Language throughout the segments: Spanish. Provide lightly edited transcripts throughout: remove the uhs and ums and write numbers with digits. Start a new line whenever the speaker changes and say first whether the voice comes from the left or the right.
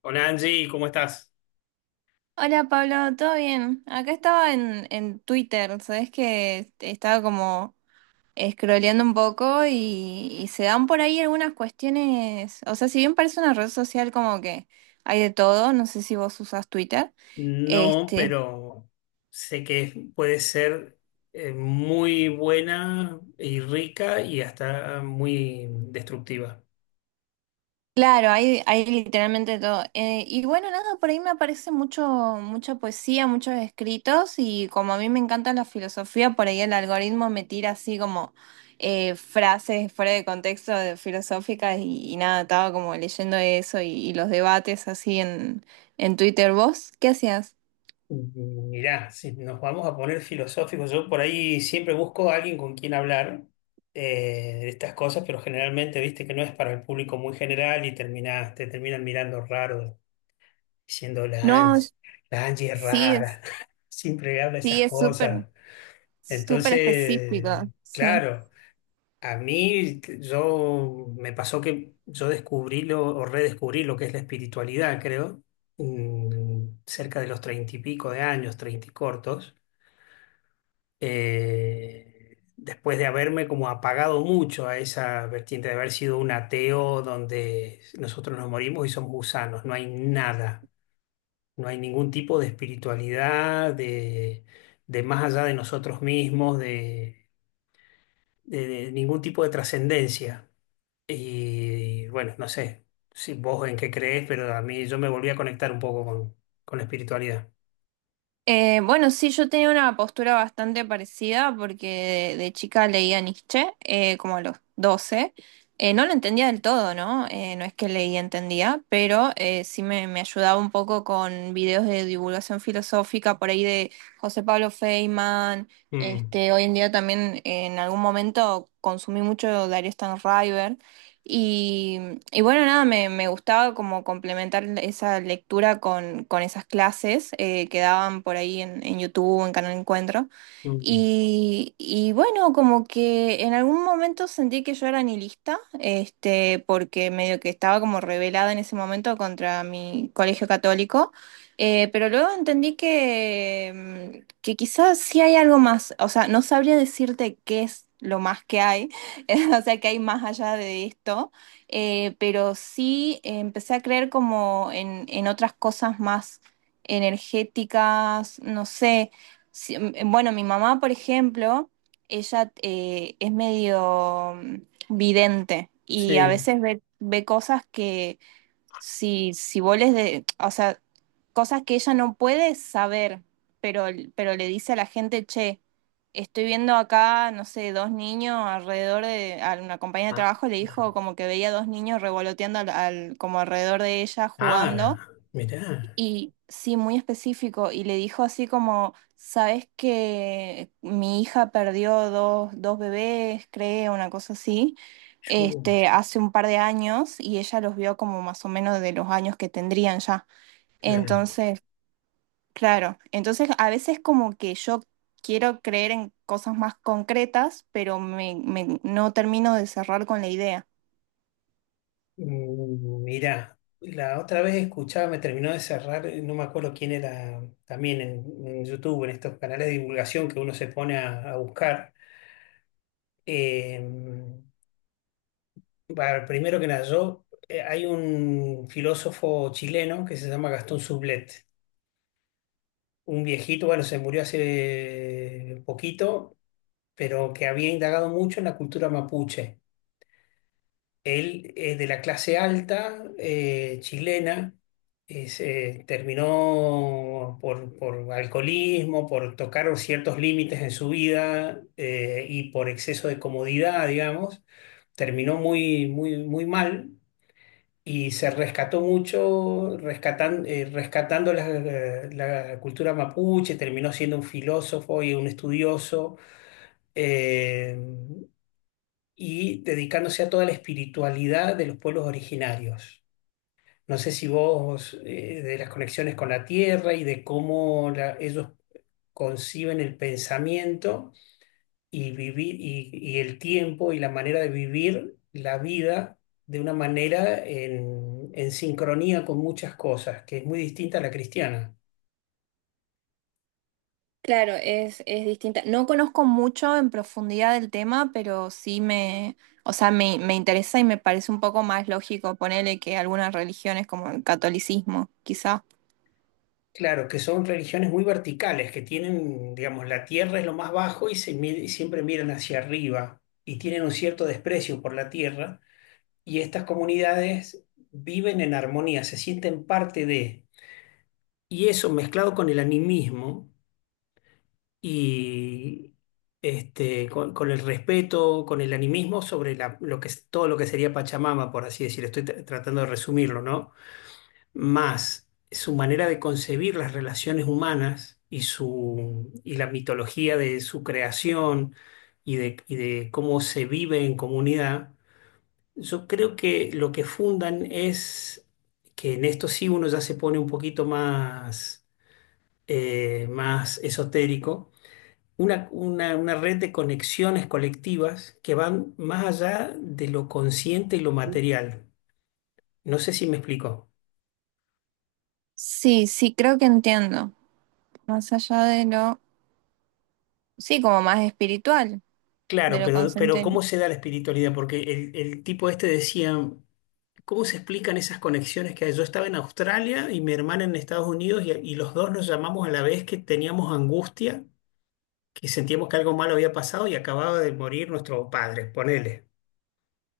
left: Hola Angie, ¿cómo estás?
right: Hola Pablo, ¿todo bien? Acá estaba en Twitter, sabes que estaba como scrolleando un poco y se dan por ahí algunas cuestiones, o sea, si bien parece una red social como que hay de todo, no sé si vos usás Twitter,
left: No,
right: este,
left: pero sé que es- puede ser muy buena y rica y hasta muy destructiva.
right: claro, hay literalmente todo. Y bueno, nada, por ahí me aparece mucho, mucha poesía, muchos escritos y como a mí me encanta la filosofía, por ahí el algoritmo me tira así como frases fuera de contexto filosóficas y nada, estaba como leyendo eso y los debates así en Twitter. ¿Vos qué hacías?
left: Mirá, si nos vamos a poner filosóficos, yo por ahí siempre busco a alguien con quien hablar de estas cosas, pero generalmente viste que no es para el público muy general y terminás- te terminan mirando raro, diciendo
right: No,
left: La Angie es
right: sí, es,
left: rara, siempre habla esas
right: sí, es súper,
left: cosas.
right: súper específico,
left: Entonces,
right: sí.
left: claro, a mí t- yo me pasó que yo descubrí lo, o redescubrí lo que es la espiritualidad, creo, cerca de los treinta y pico de años, treinta y cortos, después de haberme como apagado mucho a esa vertiente de haber sido un ateo donde nosotros nos morimos y somos gusanos, no hay nada, no hay ningún tipo de espiritualidad, de más allá de nosotros mismos, de de ningún tipo de trascendencia. Y bueno, no sé si vos en qué crees, pero a mí yo me volví a conectar un poco con la espiritualidad.
right: Bueno, sí, yo tenía una postura bastante parecida porque de chica leía Nietzsche, como a los 12. No lo entendía del todo, ¿no? No es que leía, entendía, pero sí me ayudaba un poco con videos de divulgación filosófica por ahí de José Pablo Feynman.
left: Mm,
right: Este, hoy en día también en algún momento consumí mucho Darío Stanraiver. Y, y bueno, nada, me gustaba como complementar esa lectura con esas clases que daban por ahí en YouTube, en Canal Encuentro.
left: mm,
right: Y bueno, como que en algún momento sentí que yo era nihilista, este, porque medio que estaba como rebelada en ese momento contra mi colegio católico. Pero luego entendí que, que quizás sí hay algo más, o sea, no sabría decirte qué es lo más que hay o sea que hay más allá de esto, pero sí empecé a creer como en otras cosas más energéticas, no sé, bueno, mi mamá, por ejemplo, ella es medio vidente y a
left: sí.
right: veces ve, ve cosas que si, si vos les de, o sea, cosas que ella no puede saber, pero, pero le dice a la gente, che, estoy viendo acá, no sé, 2 niños alrededor de, a una compañía de
left: Ah,
right: trabajo le dijo como que veía 2 niños revoloteando al, como alrededor de ella
left: ah,
right: jugando
left: mirá.
right: y sí, muy específico. Y le dijo así como, ¿sabes que mi hija perdió 2, 2 bebés, creo, una cosa así,
left: Yo,
right: este, hace un par de años y ella los vio como más o menos de los años que tendrían ya?
left: claro.
right: Entonces, claro, entonces a veces como que yo quiero creer en cosas más concretas, pero me, no termino de cerrar con la idea.
left: Mm, mirá. La otra vez escuchaba, me terminó de cerrar, no me acuerdo quién era, también en YouTube, en estos canales de divulgación que uno se pone a buscar. eh, Bueno, primero que nada, yo, hay un filósofo chileno que se llama Gastón Sublet, un viejito, bueno, se murió hace poquito, pero que había indagado mucho en la cultura mapuche. Él es de la clase alta chilena, se terminó por alcoholismo, por tocar ciertos límites en su vida y por exceso de comodidad, digamos, terminó muy, muy, muy mal. Y se rescató mucho, rescatan- rescatando la, la cultura mapuche, terminó siendo un filósofo y un estudioso, eh, y dedicándose a toda la espiritualidad de los pueblos originarios. No sé si vos, de las conexiones con la tierra y de cómo la- ellos conciben el pensamiento y vivir y el tiempo y la manera de vivir la vida de una manera en sincronía con muchas cosas, que es muy distinta a la cristiana.
right: Claro, es distinta. No conozco mucho en profundidad del tema, pero sí me, o sea, me interesa y me parece un poco más lógico ponerle que algunas religiones como el catolicismo, quizá.
left: Claro, que son religiones muy verticales, que tienen, digamos, la tierra es lo más bajo y, se, mi- y siempre miran hacia arriba y tienen un cierto desprecio por la tierra y estas comunidades viven en armonía, se sienten parte de, y eso mezclado con el animismo. Y este, con el respeto, con el animismo sobre la- lo que, es- todo lo que sería Pachamama, por así decir, estoy tra- tratando de resumirlo, ¿no? Más su manera de concebir las relaciones humanas y, su, y la mitología de su creación y de cómo se vive en comunidad, yo creo que lo que fundan es que en esto sí uno ya se pone un poquito más, más esotérico, una red de conexiones colectivas que van más allá de lo consciente y lo material. No sé si me explico.
right: Sí, sí, creo que entiendo. Más allá de lo, sí, como más espiritual, de
left: Claro,
right: lo
left: pero
right: consciente.
left: ¿cómo se da la espiritualidad? Porque el tipo este decía, ¿cómo se explican esas conexiones que hay? Yo estaba en Australia y mi hermana en Estados Unidos y los dos nos llamamos a la vez que teníamos angustia, que sentíamos que algo malo había pasado y acababa de morir nuestro padre, ponele.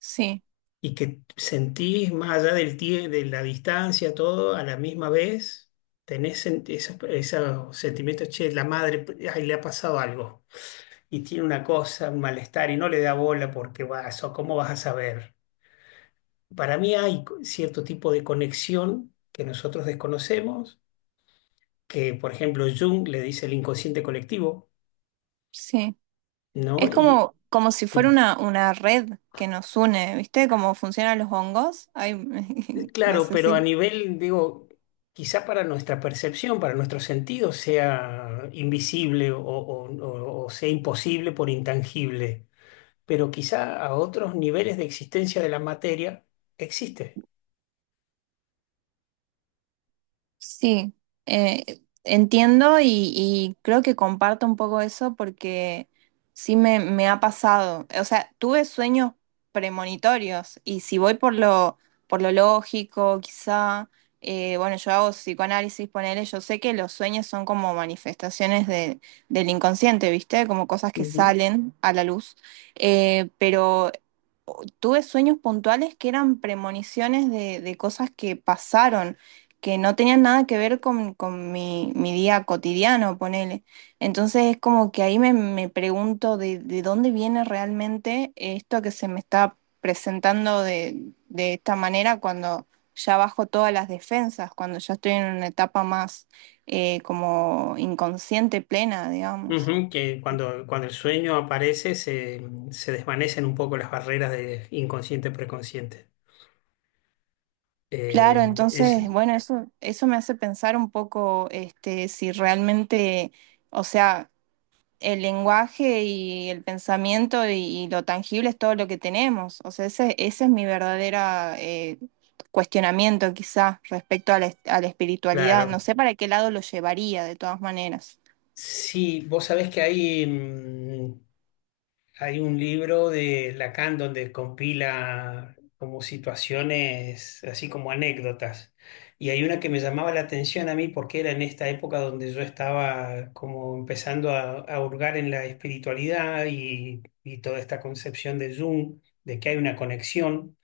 right: Sí,
left: Y que sentís más allá del tie- de la distancia, todo a la misma vez, tenés sen- esos, esos sentimientos, che, la madre, ay, le ha pasado algo y tiene una cosa, un malestar y no le da bola porque vas o ¿cómo vas a saber? Para mí hay co- cierto tipo de conexión que nosotros desconocemos, que por ejemplo Jung le dice el inconsciente colectivo,
right: sí.
left: ¿no?
right: Es como, como si fuera
left: Y
right: una red que nos une, ¿viste? Cómo funcionan los hongos. Ay, no
left: Claro,
right: sé
left: pero a
right: si.
left: nivel, digo, quizá para nuestra percepción, para nuestros sentidos, sea invisible o sea imposible por intangible, pero quizá a otros niveles de existencia de la materia existe.
right: Sí, entiendo y creo que comparto un poco eso porque sí me ha pasado. O sea, tuve sueños premonitorios y si voy por lo lógico, quizá, bueno, yo hago psicoanálisis, ponele, yo sé que los sueños son como manifestaciones del inconsciente, ¿viste? Como cosas que
left: Ujú.
right: salen a la luz. Pero tuve sueños puntuales que eran premoniciones de cosas que pasaron, que no tenían nada que ver con mi, mi día cotidiano, ponele. Entonces es como que ahí me, me pregunto de dónde viene realmente esto que se me está presentando de esta manera cuando ya bajo todas las defensas, cuando ya estoy en una etapa más como inconsciente plena, digamos.
left: Ujú, que cuando, cuando el sueño aparece se, se desvanecen un poco las barreras de inconsciente-preconsciente.
right: Claro,
left: Eh,
right: entonces,
left: es
right: bueno, eso me hace pensar un poco, este, si realmente, o sea, el lenguaje y el pensamiento y lo tangible es todo lo que tenemos. O sea, ese es mi verdadera cuestionamiento quizá respecto a la, a la espiritualidad. No
left: claro.
right: sé para qué lado lo llevaría de todas maneras.
left: Sí, vos sabés que hay. Hay un libro de Lacan donde compila como situaciones, así como anécdotas. Y hay una que me llamaba la atención a mí porque era en esta época donde yo estaba como empezando a hurgar en la espiritualidad y toda esta concepción de Jung, de que hay una conexión.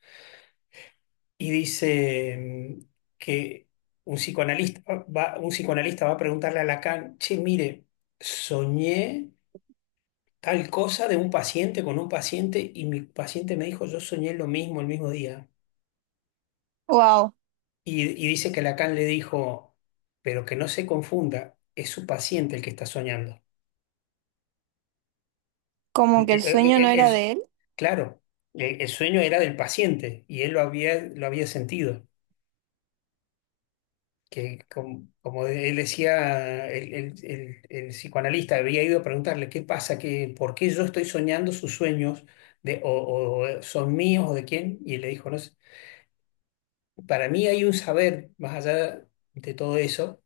left: Y dice mm, que un psicoanalista va a preguntarle a Lacan, che, mire, soñé tal cosa de un paciente con un paciente y mi paciente me dijo, yo soñé lo mismo el mismo día.
right: Wow,
left: Y dice que Lacan le dijo, pero que no se confunda, es su paciente el que está soñando.
right: como que el sueño no era
left: El-
right: de él.
left: claro, el sueño era del paciente y él lo había sentido. Que como, como él decía, el psicoanalista había ido a preguntarle qué pasa, que, por qué yo estoy soñando sus sueños de, o son míos o de quién, y le dijo, no sé, para mí hay un saber, más allá de todo eso,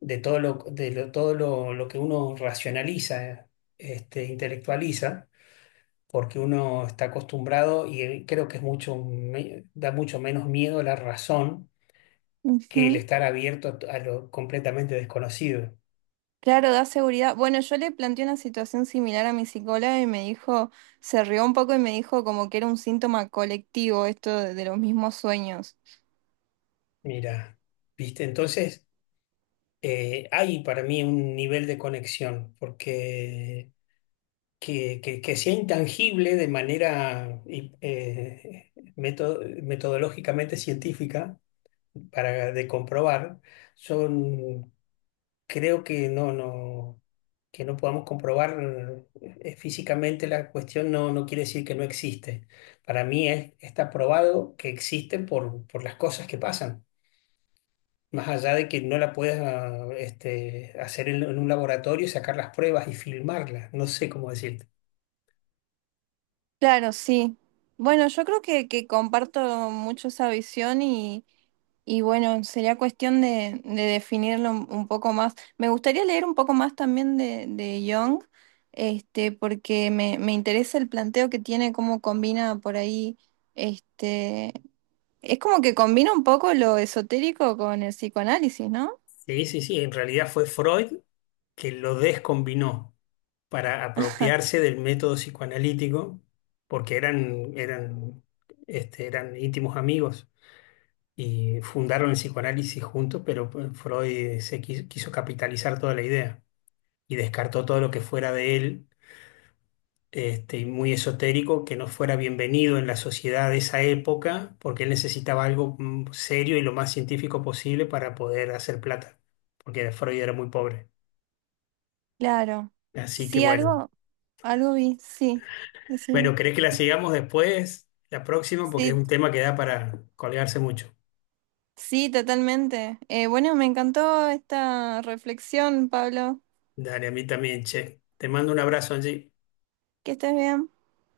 left: de todo lo, de lo- todo lo que uno racionaliza, este, intelectualiza, porque uno está acostumbrado y creo que es mucho, me- da mucho menos miedo la razón que el
right: Ujú.
left: estar abierto a, t- a lo completamente desconocido.
right: Claro, da seguridad. Bueno, yo le planteé una situación similar a mi psicóloga y me dijo, se rió un poco y me dijo como que era un síntoma colectivo esto de los mismos sueños.
left: Mira, ¿viste? Entonces, hay para mí un nivel de conexión, porque que sea intangible de manera y, meto- metodológicamente científica para de comprobar, son, creo que no, no, que no podamos comprobar físicamente la cuestión no, no quiere decir que no existe. Para mí es- está probado que existe por las cosas que pasan. Más allá de que no la puedas este, hacer en un laboratorio y sacar las pruebas y filmarlas, no sé cómo decirlo.
right: Claro, sí. Bueno, yo creo que comparto mucho esa visión y bueno, sería cuestión de definirlo un poco más. Me gustaría leer un poco más también de Jung, este, porque me interesa el planteo que tiene, cómo combina por ahí, este, es como que combina un poco lo esotérico con el psicoanálisis, ¿no?
left: Sí, sí, sí. En realidad fue Freud que lo descombinó para apropiarse del método psicoanalítico, porque eran, eran, este, eran íntimos amigos y fundaron el psicoanálisis juntos, pero pues, Freud se qui- quiso, capitalizar toda la idea y descartó todo lo que fuera de él, este, y muy esotérico, que no fuera bienvenido en la sociedad de esa época, porque él necesitaba algo serio y lo más científico posible para poder hacer plata, porque Freud era muy pobre.
right: Claro.
left: Así que
right: Sí,
left: bueno.
right: algo, algo vi, sí. Decime.
left: Bueno, ¿querés que la sigamos después, la próxima? Porque es
right: Sí,
left: un tema que da para colgarse mucho.
right: sí, totalmente. Bueno, me encantó esta reflexión, Pablo.
left: Dale, a mí también, che. Te mando un abrazo, Angie.
right: Que estés bien.